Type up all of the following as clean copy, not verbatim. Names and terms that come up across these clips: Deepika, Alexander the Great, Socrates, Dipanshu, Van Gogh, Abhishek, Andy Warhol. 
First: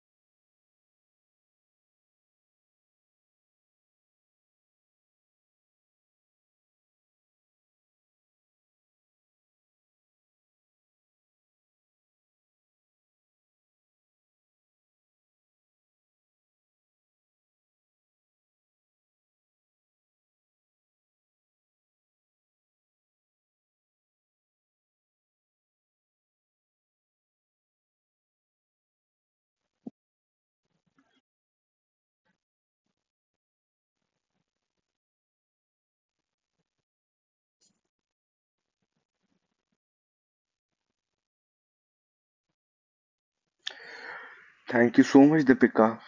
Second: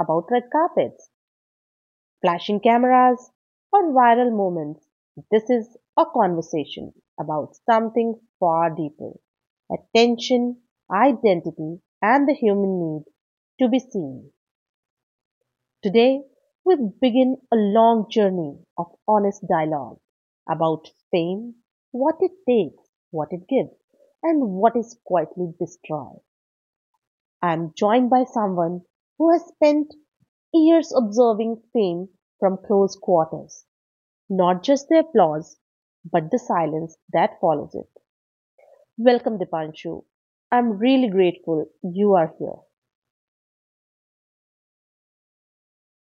about red carpets, flashing cameras, or viral moments. This is a conversation about something far deeper attention, identity, and the human need to be seen. Today, we begin a long journey of honest dialogue about fame, what it takes, what it gives, and what is quietly destroyed. I am joined by someone who has spent years observing fame from close quarters, not just the applause, but the silence that follows it. Welcome, Dipanshu. I'm really grateful you are here. Thank you so much, Deepika.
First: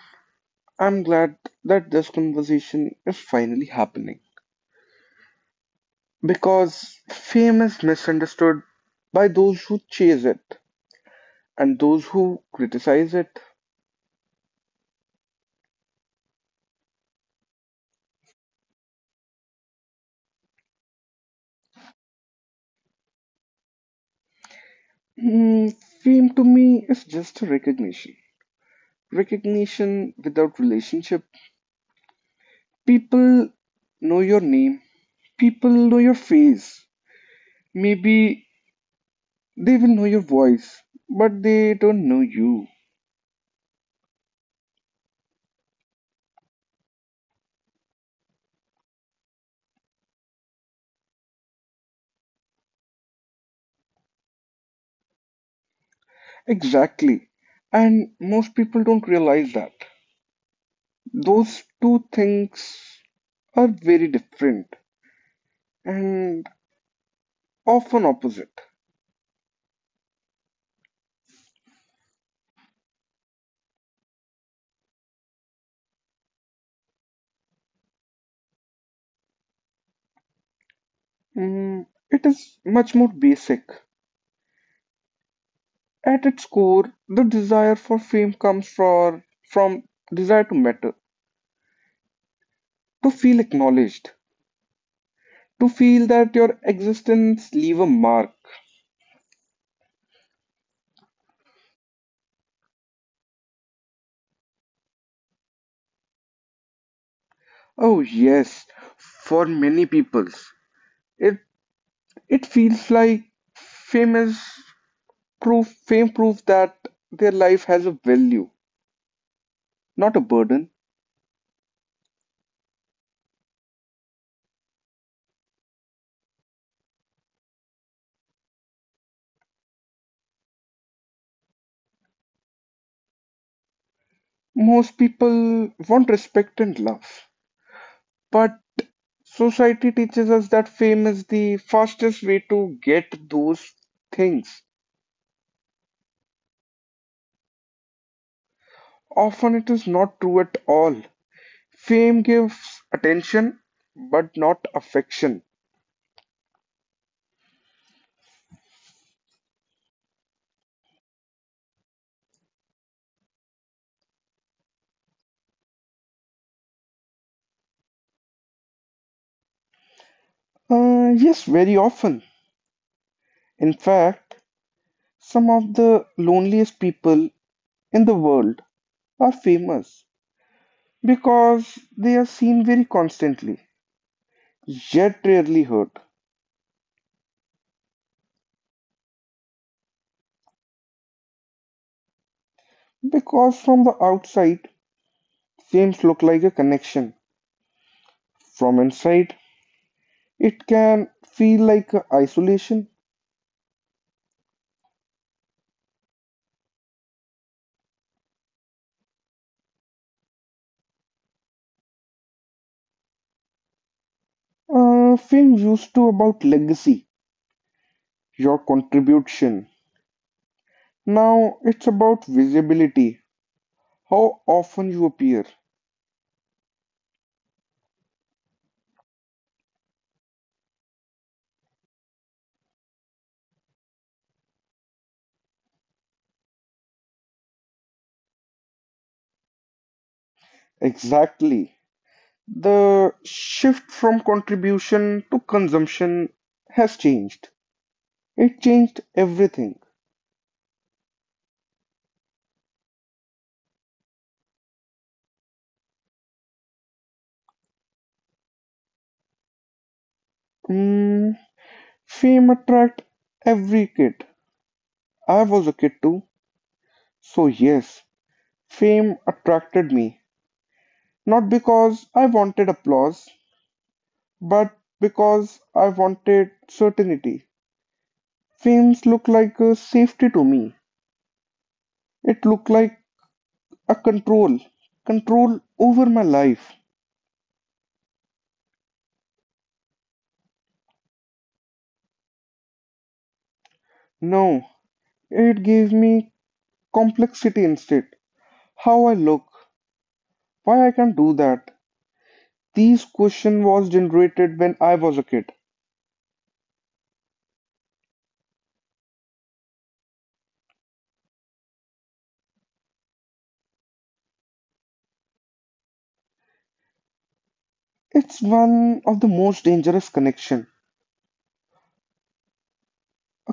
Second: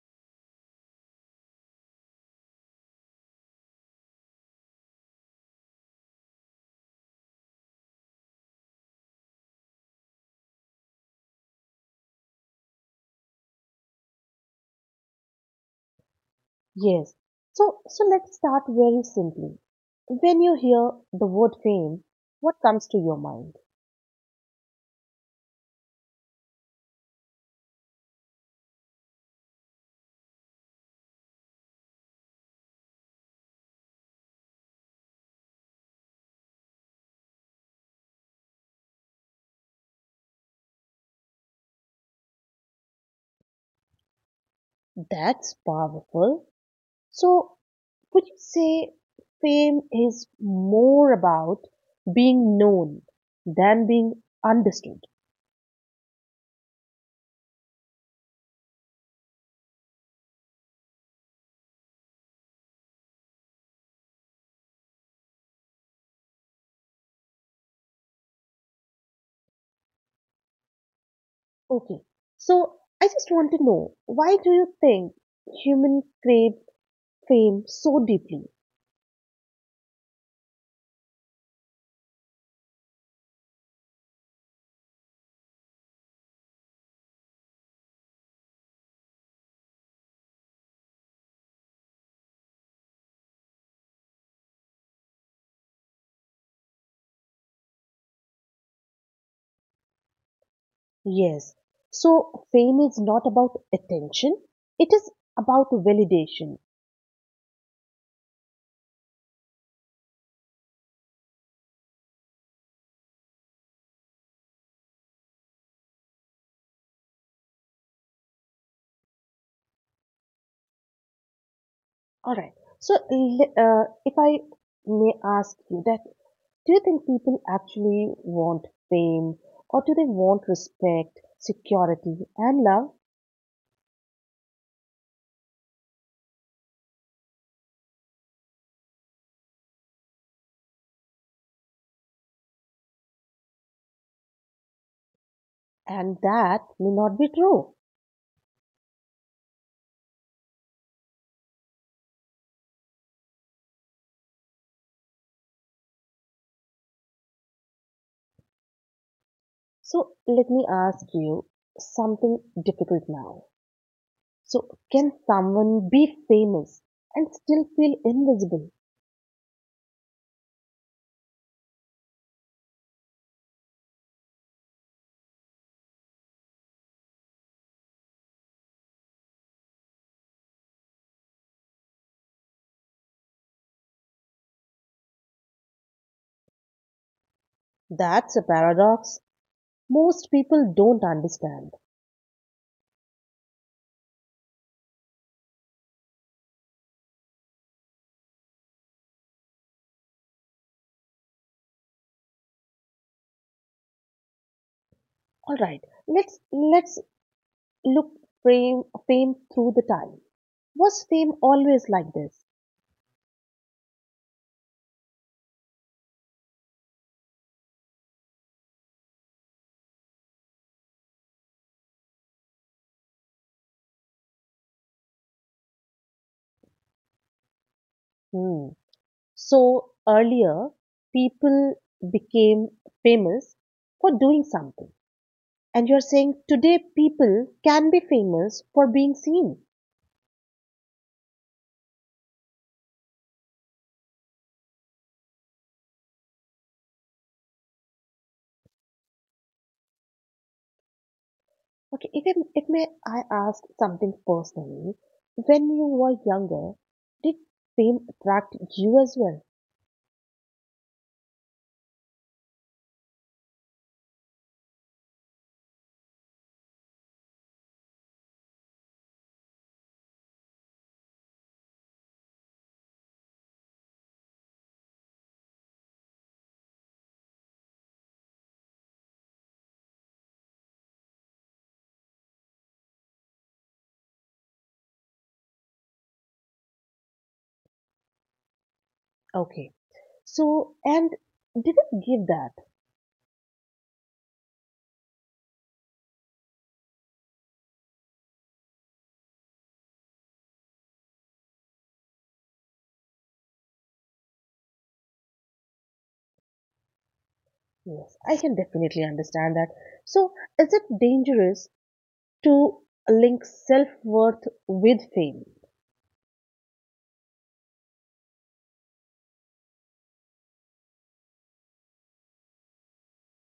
I'm glad that this conversation is finally happening because fame is misunderstood by those who chase it and those who criticize it. Yes. So let's start very simply. When you hear the word fame, what comes to your mind? Hmm, Fame to me is just a recognition. Recognition without relationship. People know your name, people know your face. Maybe they will know your voice, but they don't know you. That's powerful. So, would you say fame is more about being known than being understood? Exactly. And most people don't realize that. Those two things are very different and often opposite. Okay. So, I just want to know why do you think human crave fame so deeply? Mm, it is much more basic. At its core, the desire for fame from desire to matter, to feel acknowledged, to feel that your existence leaves a mark. Yes. So, fame is not about attention, it is about validation. Oh yes, for many people, it it feels like fame is proof that their life has a value, not a burden. All right. So, if I may ask you that, do you think people actually want fame or do they want respect, security, and love? Most people want respect and love, but society teaches us that fame is the fastest way to get those things. And that may not be true. Often it is not true at all. Fame gives attention, but not affection. So, let me ask you something difficult now. So, can someone be famous and still feel invisible? Yes, very often. In fact, some of the loneliest people in the world are famous because they are seen very constantly, yet rarely heard. That's a paradox most people don't understand. Because from the outside, seems look like a connection. From inside, it can feel like a isolation. All right. Let's look, fame through the time. Was fame always like this? Film used to about legacy, your contribution. Now it's about visibility, how often you appear. Hmm. So earlier, people became famous for doing something. And you're saying today people can be famous for being seen. Exactly. The shift from contribution to consumption has changed. It changed everything. Okay, if may I ask something personally, when you were younger, did fame attract you as well? Mm, Fame attract every kid. I was a kid too. So yes, fame attracted me, not because I wanted applause, but because I wanted certainty. Fame looked like a safety to me. It looked like a control over my life. Okay, so and did it give that? No, it gave me complexity instead. How I look, why I can do that. These question was generated when I was a kid. Yes, I can definitely understand that. So, is it dangerous to link self-worth with fame? It's one of the most dangerous connection.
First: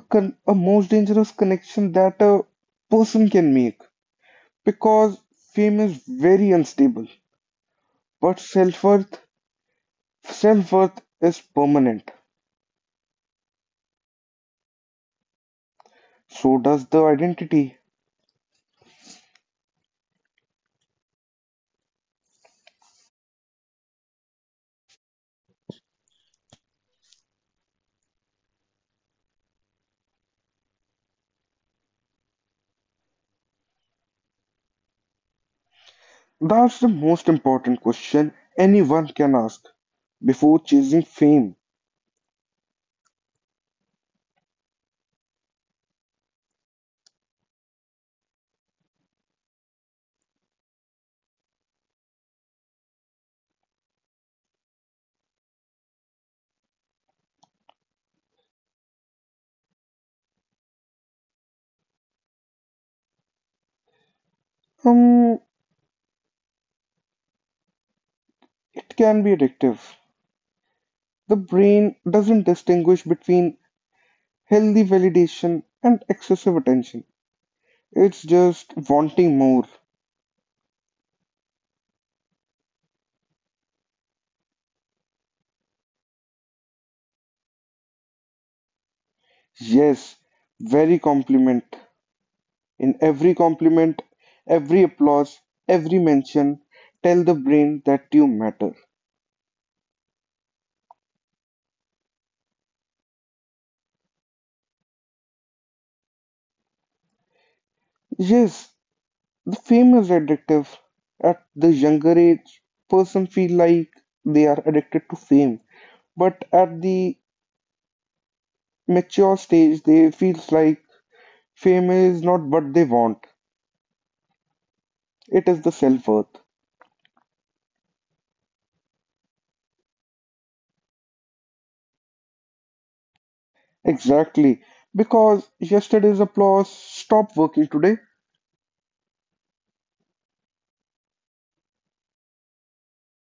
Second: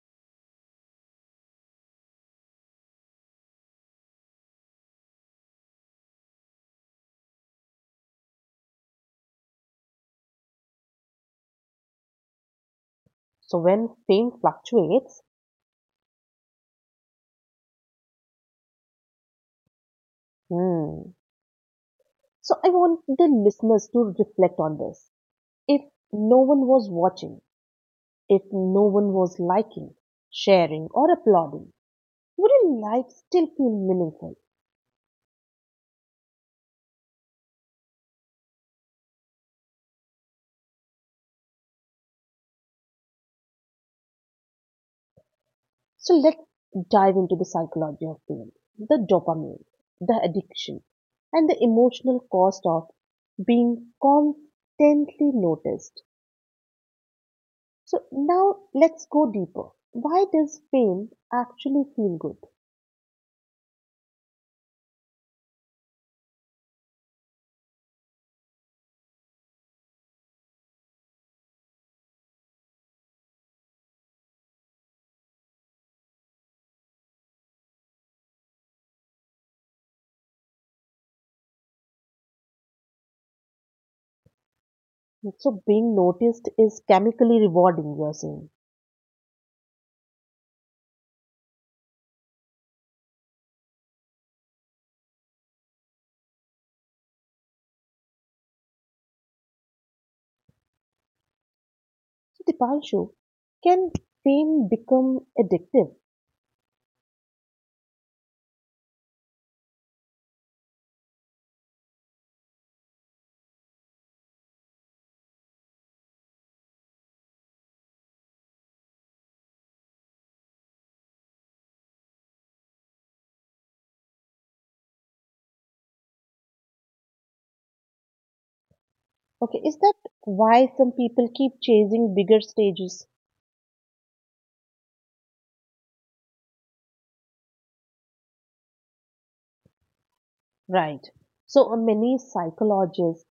A most dangerous connection that a person can make because fame is very unstable but self-worth is permanent So, when fame fluctuates, so does the identity. hmm. So, I want the listeners to reflect on this. If no one was watching, if no one was liking, sharing, or applauding, would your life still feel meaningful? That's the most important question anyone can ask before chasing fame. So let's dive into the psychology of pain, the dopamine, the addiction, and the emotional cost of being constantly noticed. So now let's go deeper. Why does pain actually feel good? um it can be addictive. The brain doesn't distinguish between healthy validation and excessive attention. It's just wanting more. So being noticed is chemically rewarding, you're saying. Yes, very compliment. In every compliment, every applause, every mention, tell the brain that you matter. So Dipanshu, can fame become addictive? Yes, the famous adjective. At the younger age, person feel like they are addicted to fame, but at the mature stage, they feels like fame is not what they want. It is the self-worth. Okay, is that why some people keep chasing bigger stages? Exactly, because yesterday's applause stopped working today. Right. So many psychologists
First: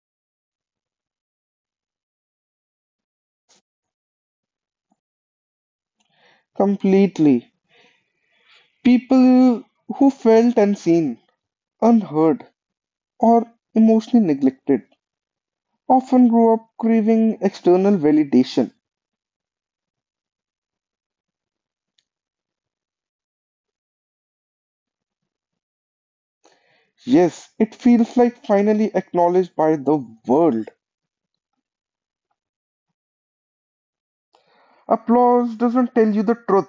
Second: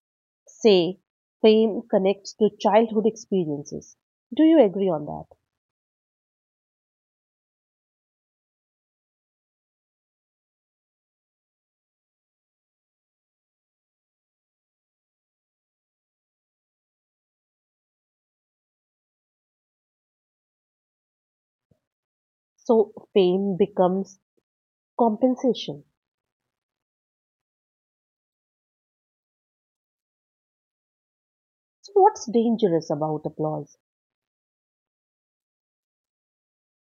say fame connects to childhood experiences. Do you agree on that? Completely. People who felt unseen, unheard, or emotionally neglected often grow up craving external validation. So fame becomes compensation. Yes, it feels like finally acknowledged by the world. So what's dangerous about applause? Applause doesn't tell you the truth.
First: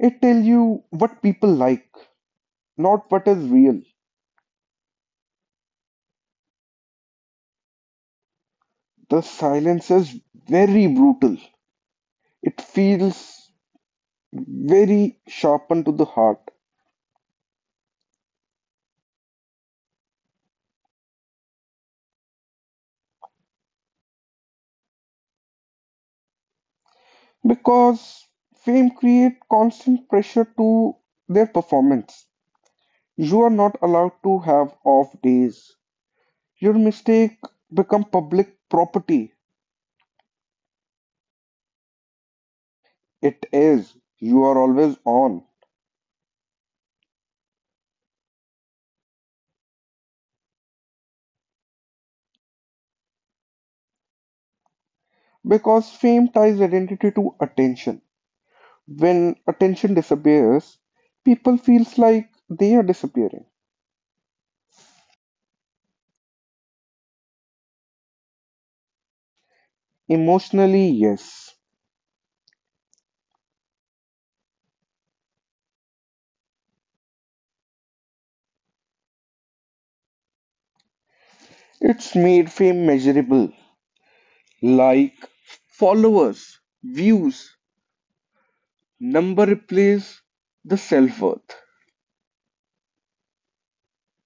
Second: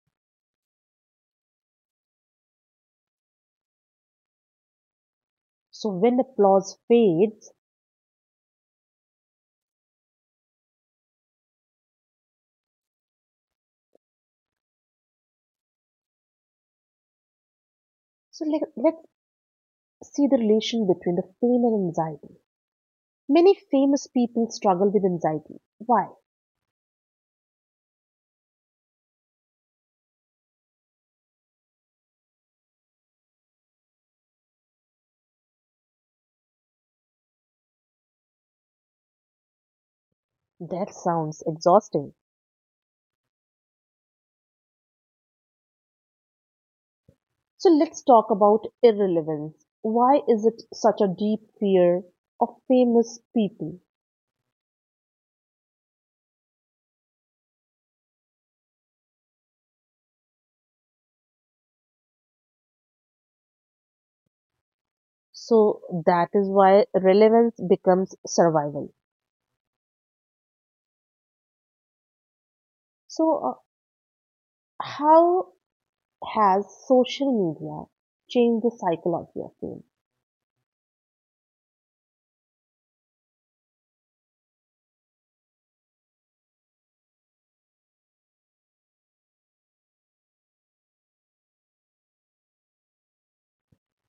It tells you what people like, not what is real. So when applause fades, The silence is very brutal. It feels very sharpened to the heart. so let's see the relation between the fame and anxiety. Many famous people struggle with anxiety. Why? Because fame creates constant pressure to their performance. You are not allowed to have off days. Your mistake become public property. That sounds exhausting. It is, you are always on. So let's talk about irrelevance. Why is it such a deep fear of famous people? Because fame ties identity to attention. When attention disappears, people feels like they are disappearing. So that is why relevance becomes survival. Emotionally yes. So, how has social media changed the psychology of fame? It's made fame measurable, like followers, views. Number replaces the self worth.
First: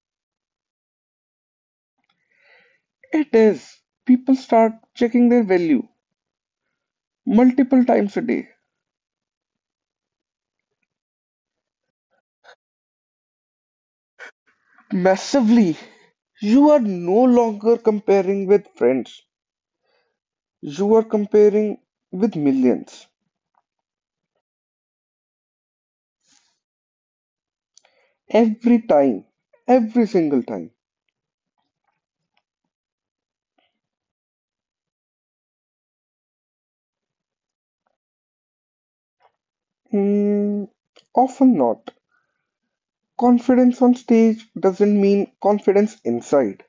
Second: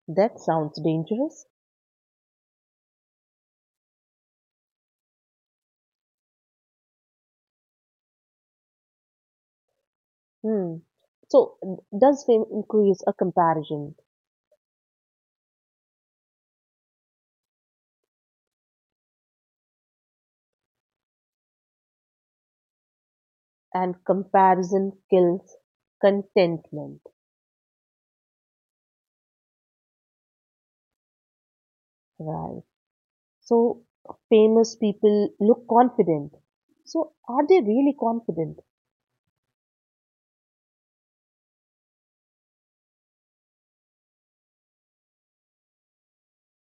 That sounds dangerous. It is. People start checking their value multiple times a day. Hmm. So, does fame increase a comparison? Massively. You are no longer comparing with friends. You are comparing with millions. And comparison kills contentment, Every time. Every single time. right? So, famous people look confident. So, are they really confident? Hmm, Often not. Confidence on stage doesn't mean confidence inside.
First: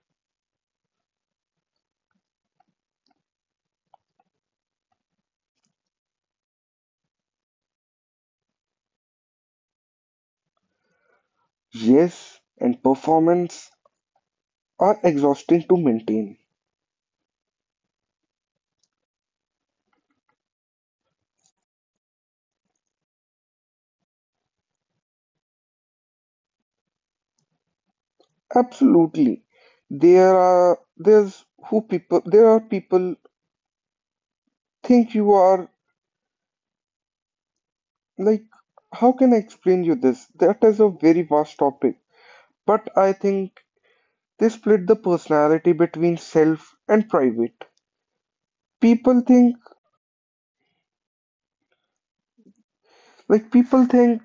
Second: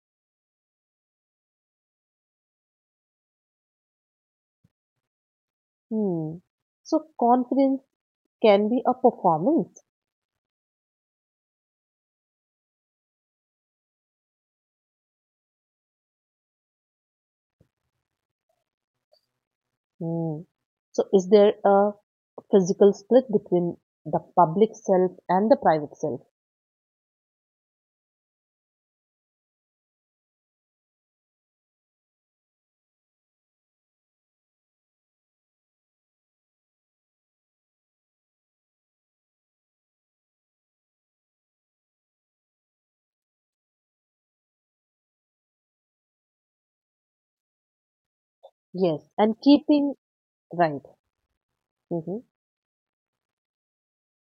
Hmm. So, confidence can be a performance. Yes, and performance are exhausting to maintain. Hmm. So is there a physical split between the public self and the private self? Absolutely. There are people think you are like, how can I explain you this? That is a very vast topic. But I think they split the personality between self and private. Yes, People and think, keeping right. Hmm. like, people think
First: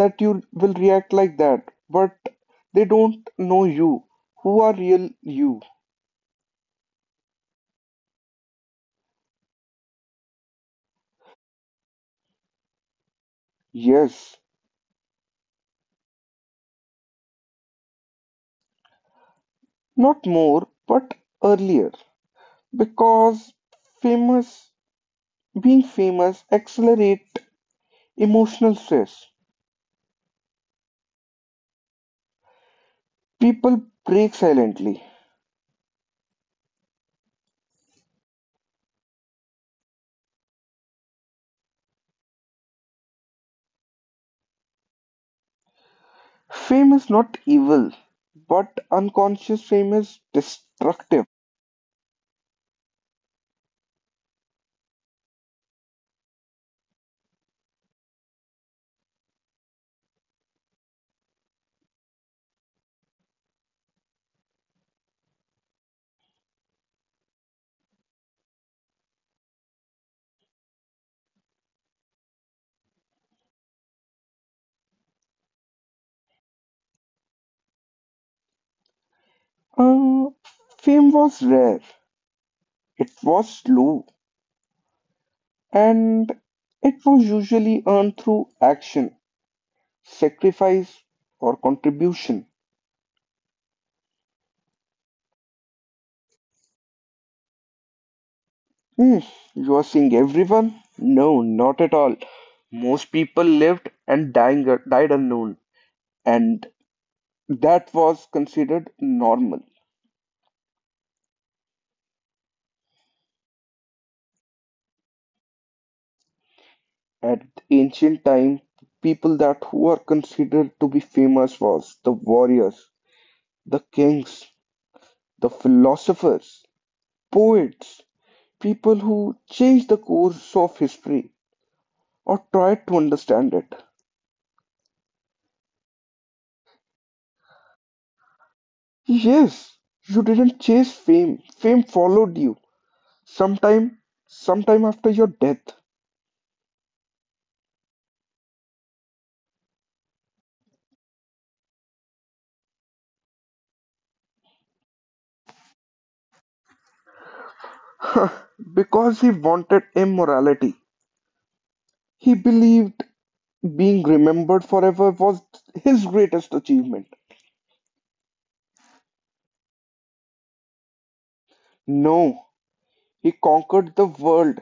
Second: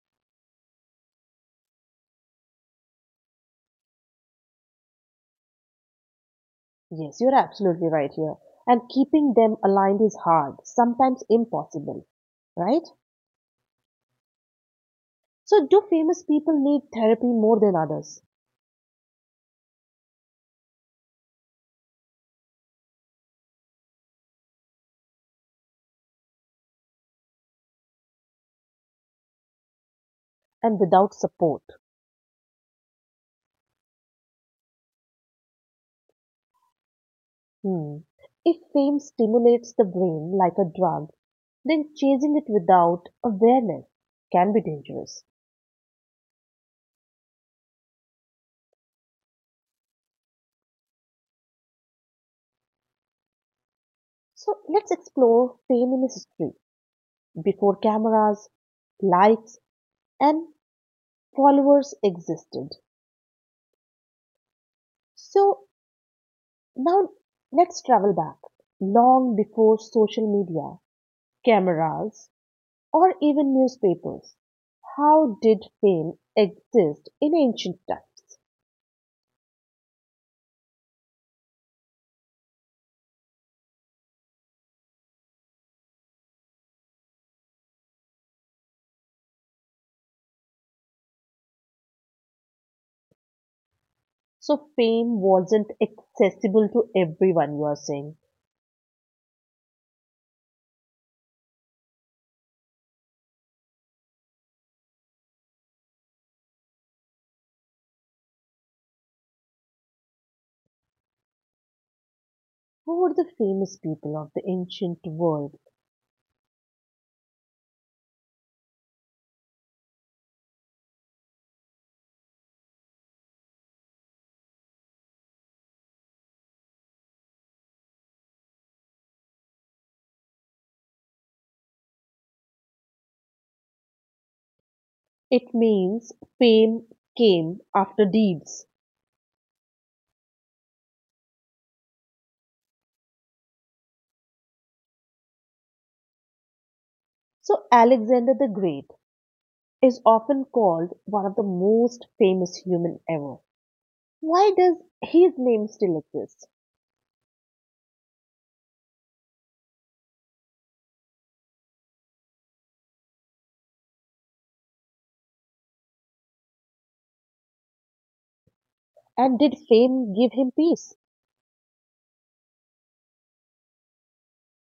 that you will react like that, but they don't know you. Who are real you? Yes, you're absolutely right here. And keeping them aligned is hard, sometimes impossible, right? Yes. So do famous people need therapy more than others Not more, but earlier. Because famous being famous accelerates emotional stress. and without support? People break silently. Hmm. If fame stimulates the brain like a drug, then chasing it without awareness can be dangerous. Fame is not evil, but unconscious fame is destructive. So let's explore fame in history. Before cameras, likes, and followers existed. So now let's travel back long before social media, cameras, or even newspapers. How did fame exist in ancient times? Uh, Fame was rare, it was slow, and it was usually earned through action, sacrifice, or contribution. So fame wasn't accessible to everyone, you are saying. Hmm, you are seeing everyone? No, not at all. Most people lived and dying, died unknown, and that was considered normal. Who were the famous people of the ancient world? At ancient time, people that who were considered to be famous was the warriors, the kings, the philosophers, poets, people who changed the course of history or tried to understand it. It means fame came after deeds. Yes, you didn't chase fame. Fame followed you, sometime sometime after your death. So Alexander the Great is often called one of the most famous human ever. Why does his name still exist? Because he wanted immorality. He believed being remembered forever was his greatest achievement. And did fame give him peace? No, he conquered the world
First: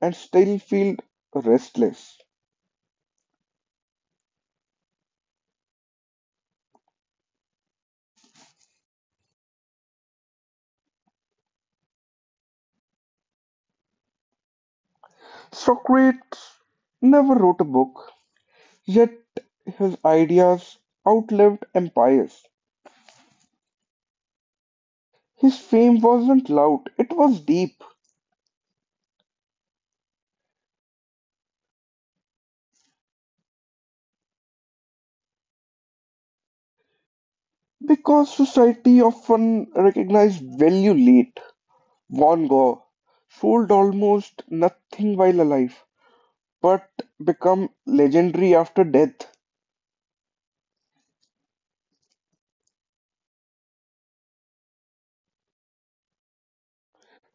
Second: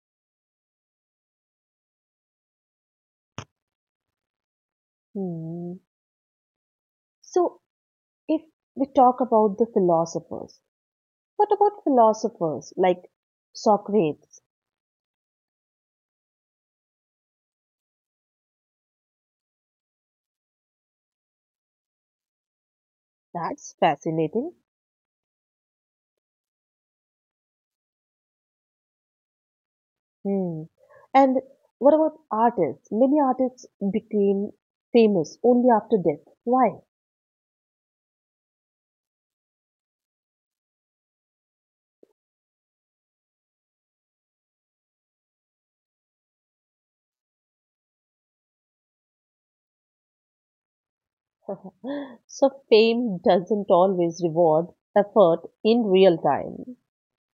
and still feels restless. Hmm. So, if we talk about the philosophers, what about philosophers like Socrates? Socrates never wrote a book, yet his ideas outlived empires. That's fascinating. His fame wasn't loud, it was deep. Hmm. And what about artists? Many artists became famous only after death. Why? Because society often recognized value late. Van Gogh sold almost nothing while alive, but become legendary after death. So, fame doesn't always reward effort in real time.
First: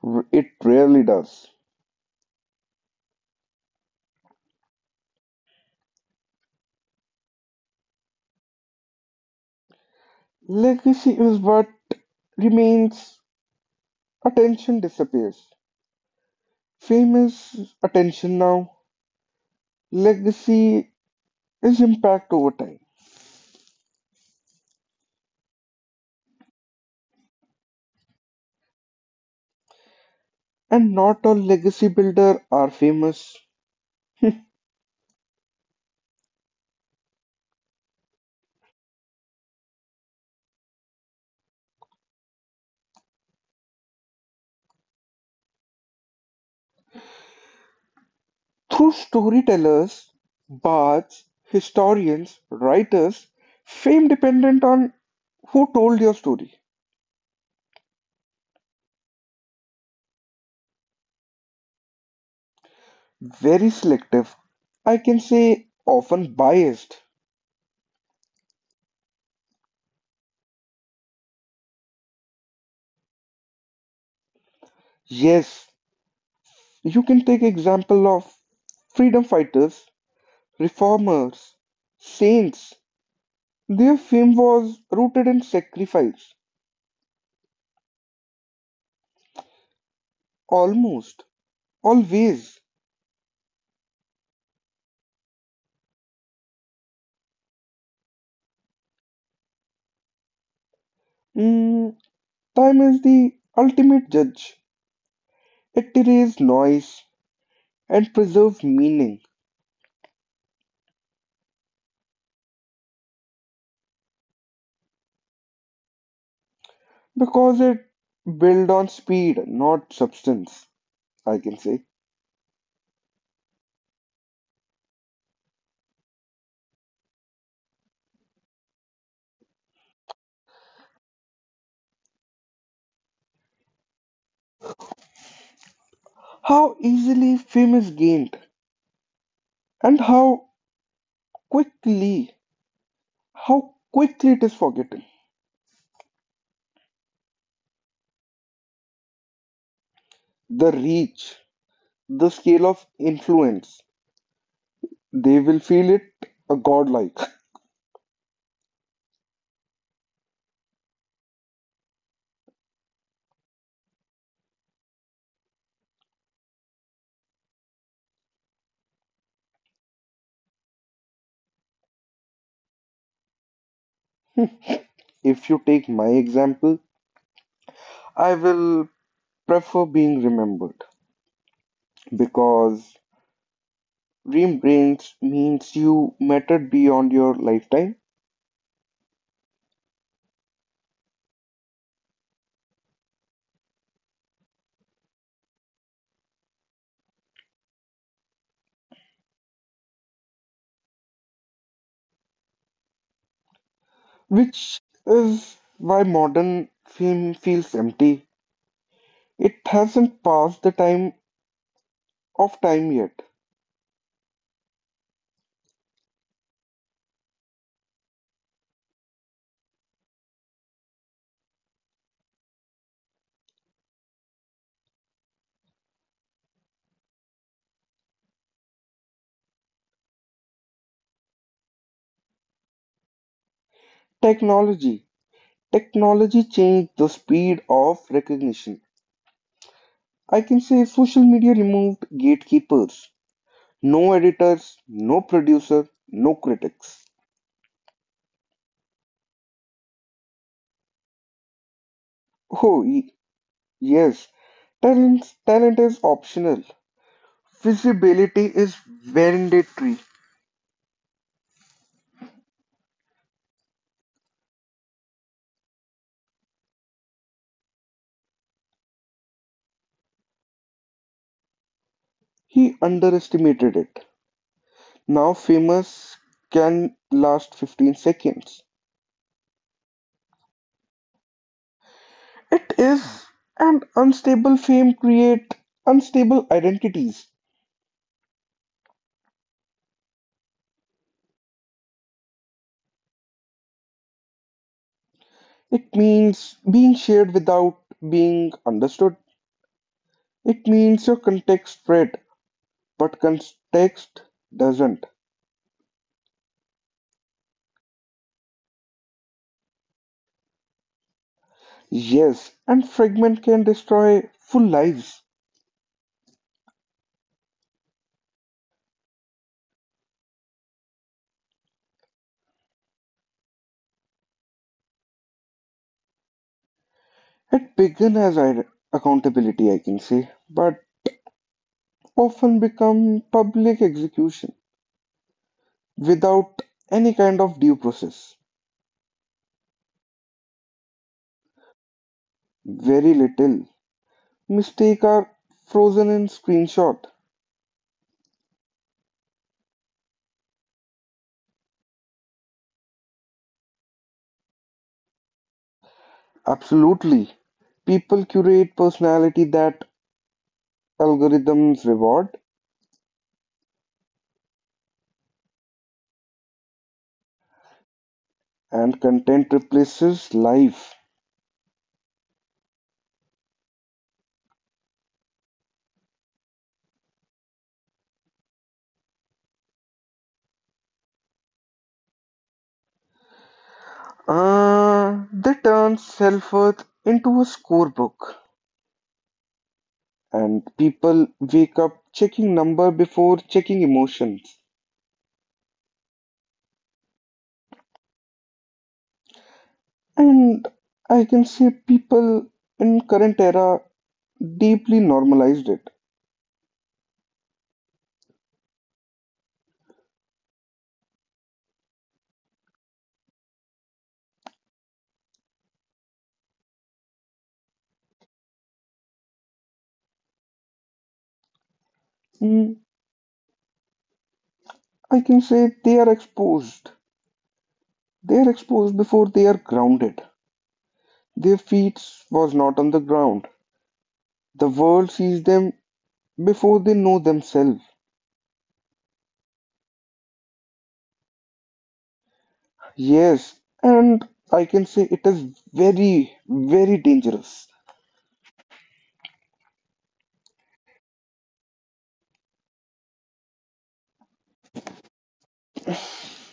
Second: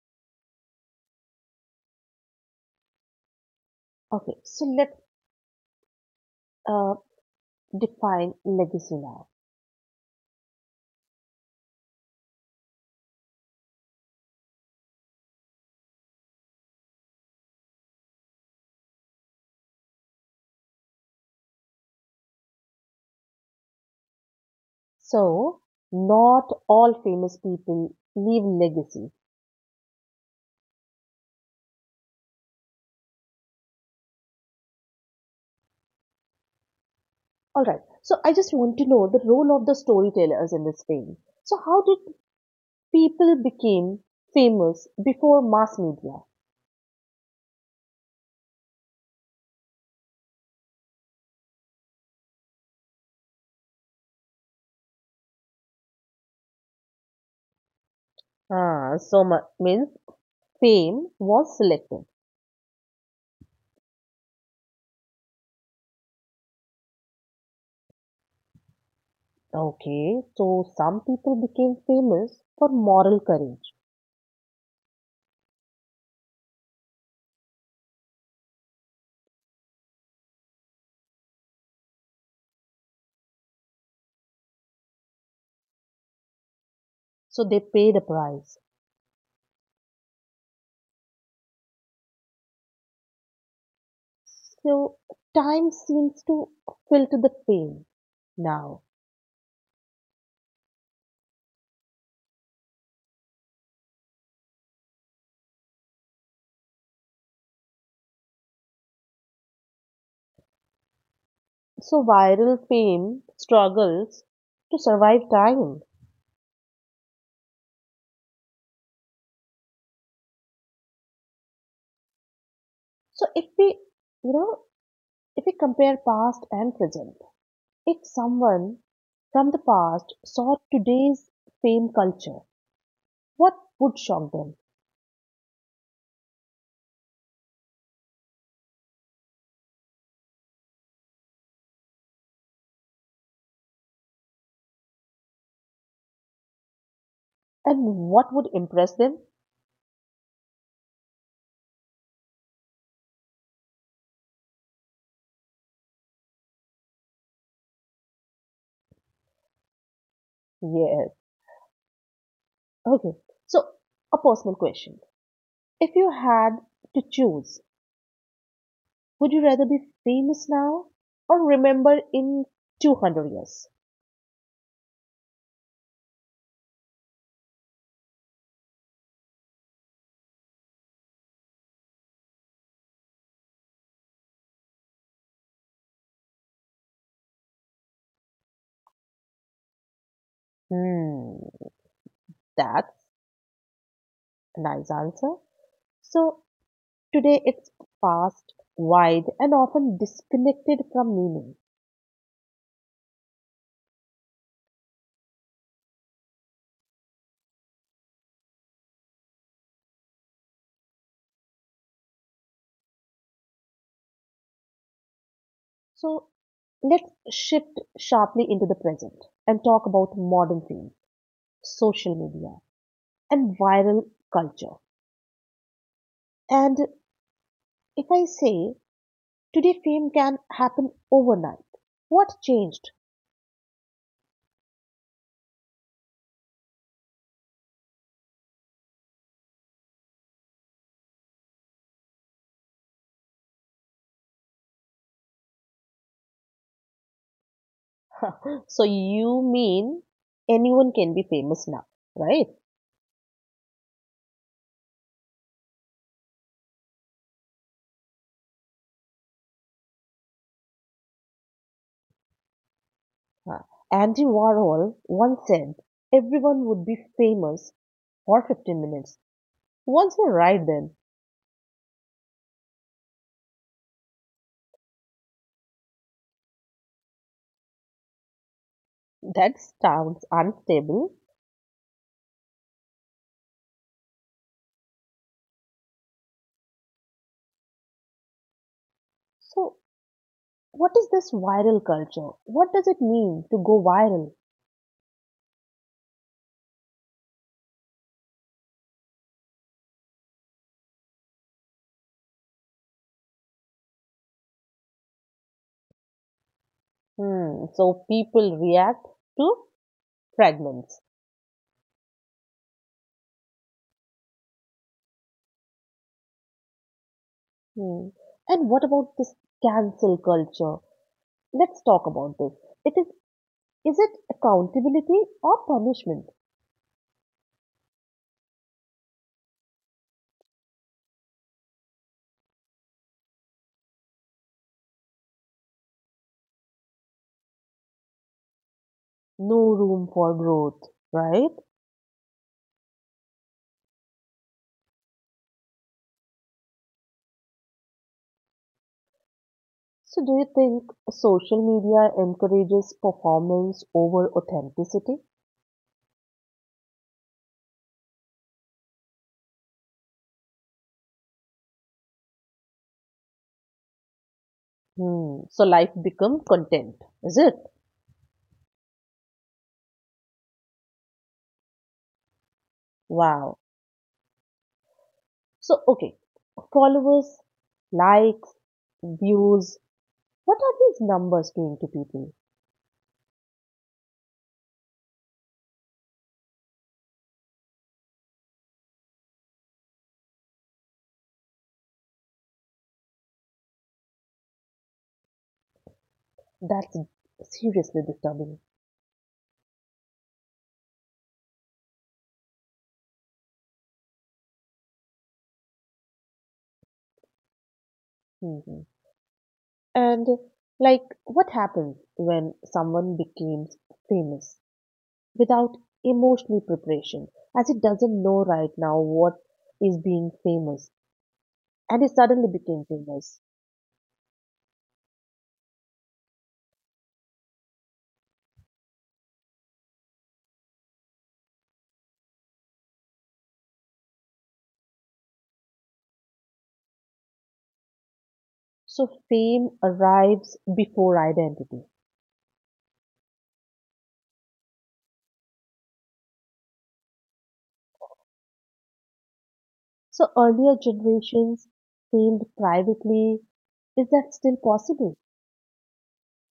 It rarely does. Okay, so let's uh, define legacy now. Legacy is what remains, attention disappears. Fame is attention now. Legacy is impact over time. So, not all famous people leave legacy. And not all legacy builders are famous. All right. So, I just want to know the role of the storytellers in this film. So, how did people became famous before mass media? Through storytellers, bards, historians, writers, fame dependent on who told your story. Ah, so means fame was selective. Very selective. I can say often biased. Okay, so some people became famous for moral courage. Yes, you can take example of freedom fighters, reformers, saints. Their fame was rooted in sacrifice, So, they paid a price. almost always. So, time seems to filter the fame now. Mm, Time is the ultimate judge. It erases noise and preserves meaning So viral fame struggles to survive time. because it built on speed, not substance, I can say. So you know, if we compare past and present, if someone from the past saw today's fame culture, what would shock them How easily fame is gained and quickly, how quickly it is forgotten. and what would impress them? The reach, the scale of influence. They will feel it a godlike. Yes. Okay. So a personal question. If you had to choose, would you rather be famous now or remembered in 200 years? If you take my example, I will prefer being remembered because remembrance means you mattered beyond your lifetime, Hmm, that's a nice answer. So today it's fast, wide, and often disconnected from meaning. which is why modern fame feels empty. It hasn't passed the time of time yet. So let's shift sharply into the present and talk about modern themes, social media, and viral culture. And if I say today fame can happen overnight, what changed? Technology. Technology changed the speed of recognition. I can say social media removed gatekeepers. No editors, no producer, no critics. So you mean anyone can be famous now, right? Oh, yes. Talent is optional. Visibility is mandatory. Huh. Andy Warhol once said everyone would be famous for 15 minutes. Once you're right, then He underestimated it. Now famous can last 15 seconds. that sounds unstable. It is. And unstable fame create unstable identities. So, what is this viral culture? What does it mean to go viral? It means being shared without being understood. It means your context spread, but context doesn't. Hmm. So people react to fragments. Yes, and fragment can destroy full lives. Hmm. And what about this cancel culture? Let's talk about this. It is it accountability or punishment? It began as accountability, I can say, but often become public execution without any kind of due process. No room for growth, right? Very little. Mistakes are frozen in screenshot. So do you think social media encourages performance over authenticity? Absolutely. People curate personality that algorithms reward Hmm. So life become content, is it? and content replaces life. Wow. So okay, followers, likes, views. What are these numbers doing to people? They turn self-worth into a scorebook. And people wake up checking number before checking emotions. That's seriously disturbing. And I can say people in current era deeply normalized it. Hmm. And like, what happens when someone becomes famous without emotional preparation, as it doesn't know right now what is being famous, and it suddenly Mm, became famous. I can say they are exposed. They are exposed before they are grounded. Their feet was not on the ground. The world sees them before they know themselves. So fame arrives before identity. Yes, and I can say it is very, very dangerous. So earlier generations failed privately. Is that still possible?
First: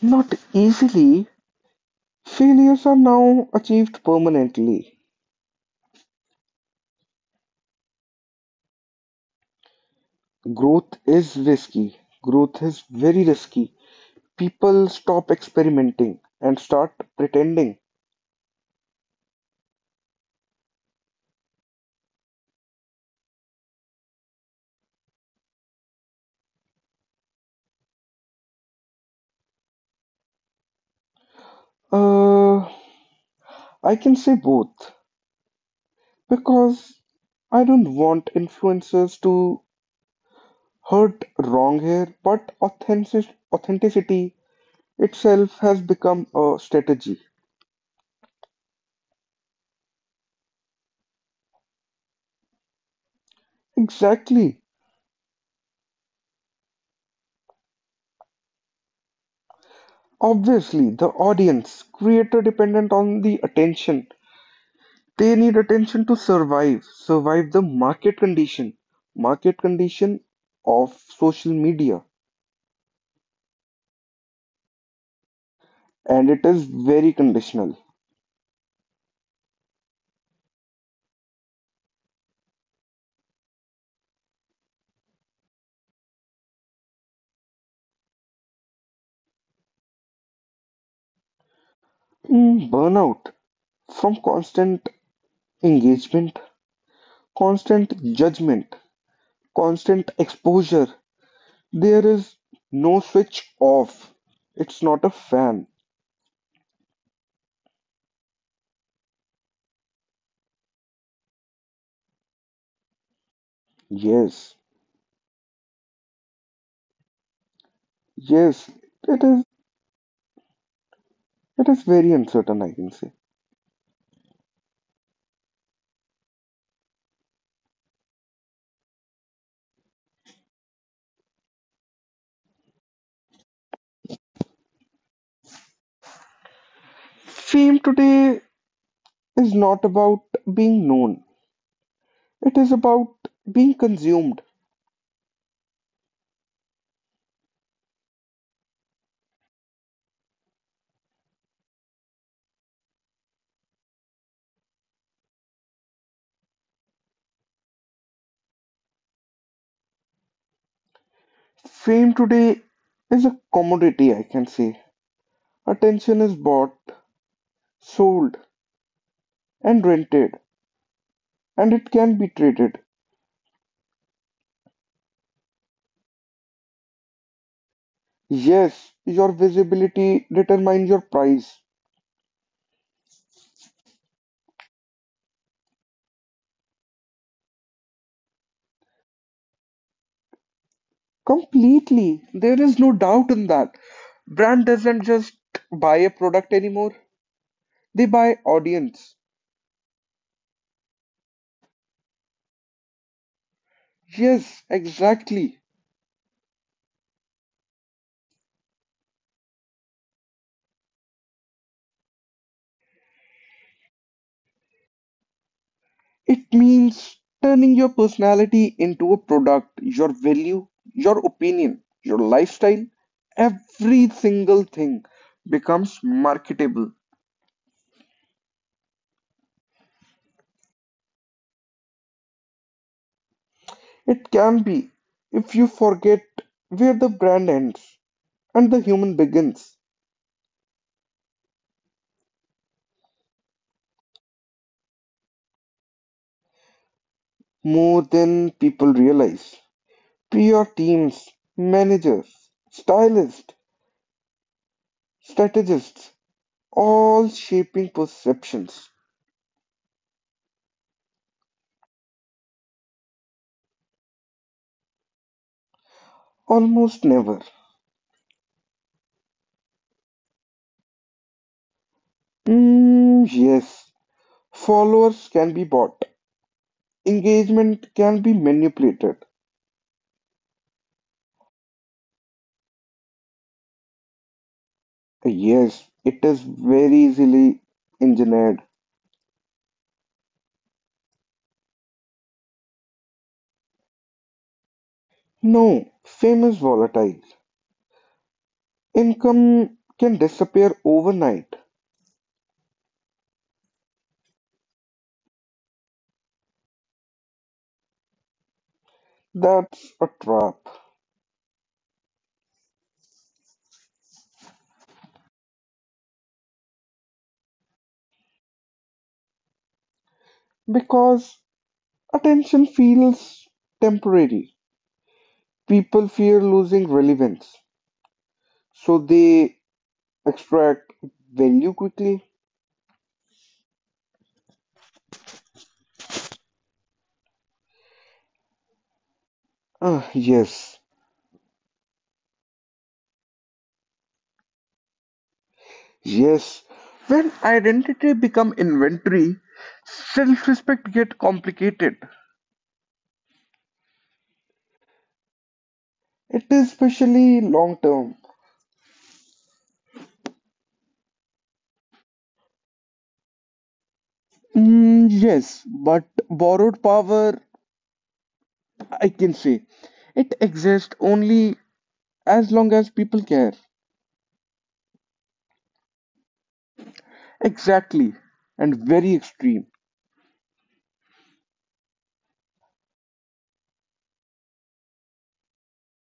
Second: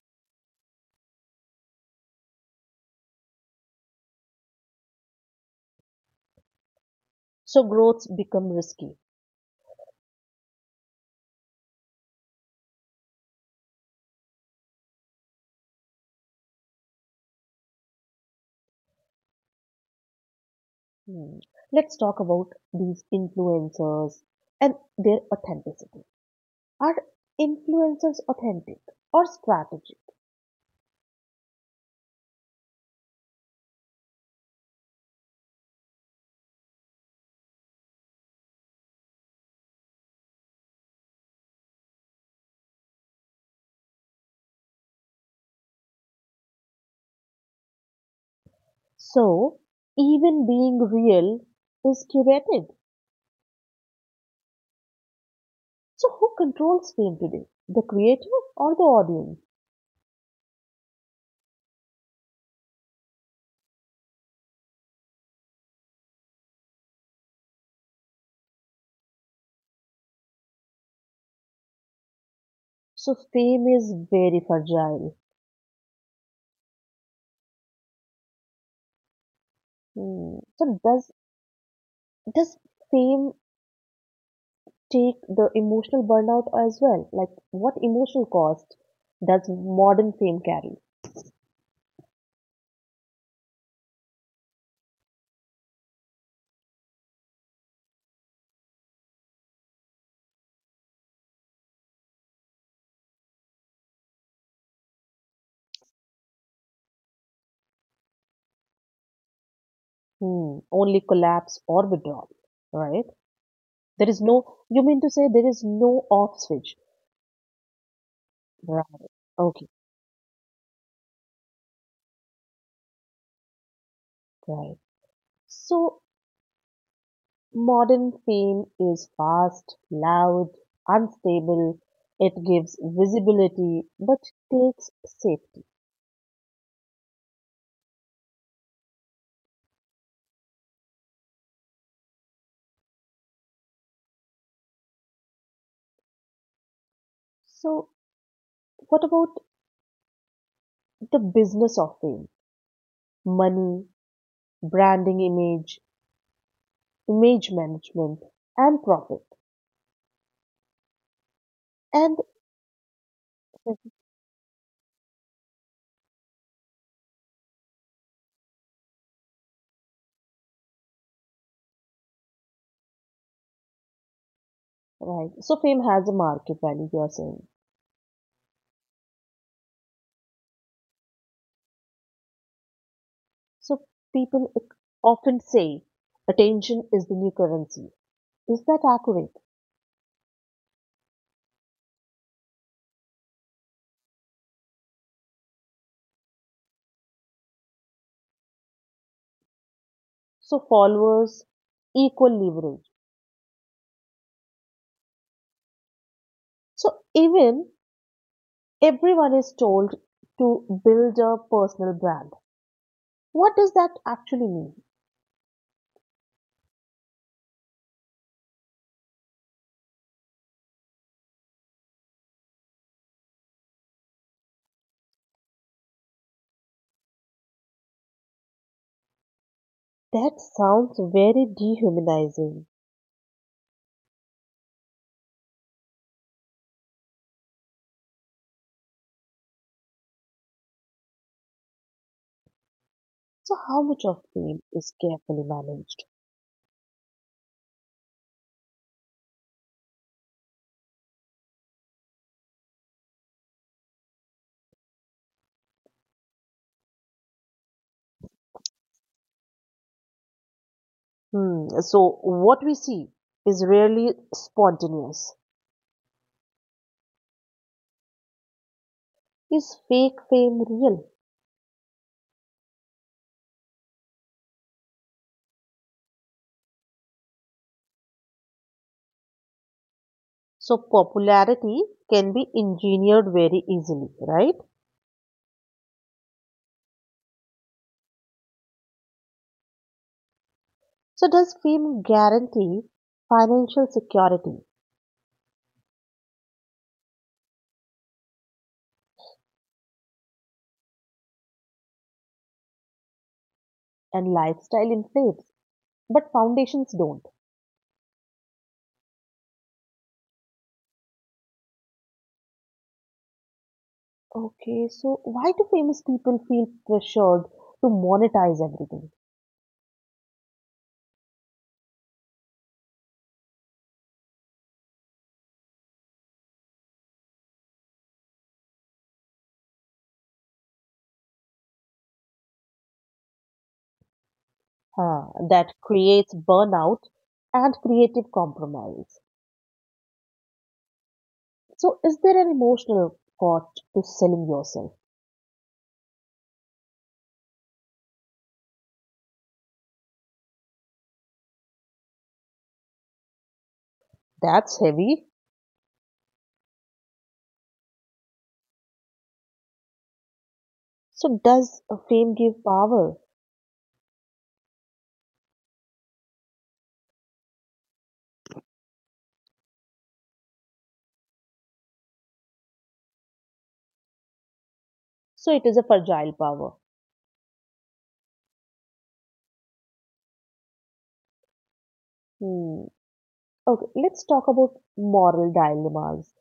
Not easily. Failures are now achieved permanently. So growths become risky. Growth is risky. Growth is very risky. People stop experimenting and start pretending. Hmm. Let's talk about these influencers and their authenticity. Are influencers authentic or strategic? Uh, I can say both because I don't want influencers to hurt wrong here, but authenticity itself has become a strategy. So even being real is curated. Exactly. So who controls fame today? The creator or the audience? Obviously, the audience, creator dependent on the attention. They need attention to survive the market condition of social media, So fame is very fragile. and it is very conditional. Hmm. So does fame take the emotional burnout as well? Like, what emotional cost does modern fame carry? Burnout from constant engagement, constant judgment, constant exposure. There is no switch off. It's not a fan. Hmm, only collapse or withdrawal, right? There is no, Yes, you mean to say there is no off switch, yes, right? it is. Okay, It is very uncertain, I can say. right. So, modern fame is fast, loud, unstable, it gives visibility but takes safety. Fame today is not about being known. It is about being consumed. So, what about the business of fame? Money, branding image, image management and profit Fame and today is a commodity, I can say. Attention is bought, sold, and rented, and it can be traded. right so fame has a market value you are saying. Yes, your visibility determines your price. So people often say attention is the new currency, is that accurate? Completely. There is no doubt in that. Brand doesn't just buy a product anymore, they buy audience. So followers equal leverage. Yes, exactly. So even everyone is told to build a personal brand, what does that actually mean? It means turning your personality into a product, your value, your opinion, your lifestyle, every single thing becomes marketable. That sounds very dehumanizing. It can be if you forget where the brand ends and the human begins So how much of fame is carefully managed? more than people realize. PR teams, managers, stylists, strategists, all shaping perceptions. Hmm. So what we see is rarely spontaneous. Almost never. Is fake fame real? Yes, followers can be bought, engagement can be manipulated. So popularity can be engineered very easily, right? Yes, it is very easily engineered. So does fame guarantee financial security No, fame is volatile. Income can disappear overnight. and lifestyle inflates, but foundations don't? That's a trap Okay, so why do famous people feel pressured to monetize everything? because attention feels temporary. People fear losing relevance, so they extract value quickly. Huh, that creates burnout and creative compromise. Ah, yes. So, is there an emotional cost to selling yourself? Yes, when identity become inventory, self-respect get complicated. That's heavy. It is especially long term. So, does fame give power? Yes, but borrowed power, I can say, it exists only as long as people care. So, it is a fragile power. Exactly, and very extreme. Hmm. Okay, let's talk about moral dilemmas.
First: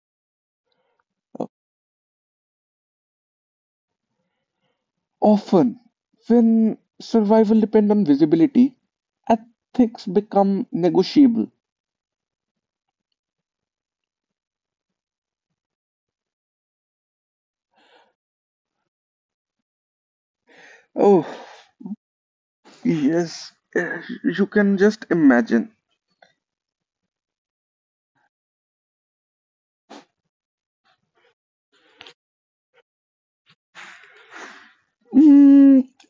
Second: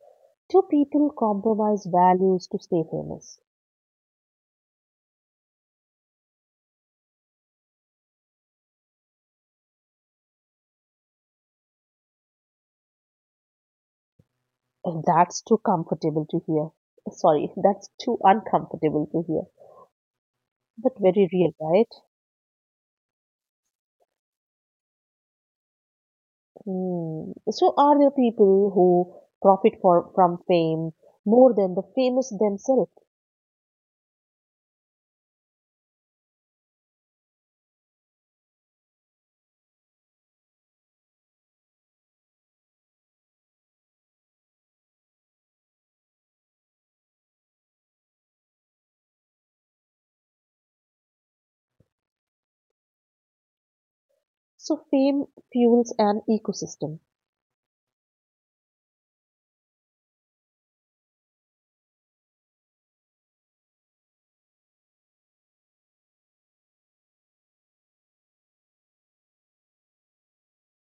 Do people compromise values to stay famous? Often, when survival depend on visibility, ethics become negotiable. Oh, that's too comfortable to hear. Sorry, that's too uncomfortable to hear, but Oh, very real, right? yes, you can just imagine. Hmm. So, are there people who from fame more than the famous themselves? 嗯，So fame fuels an ecosystem.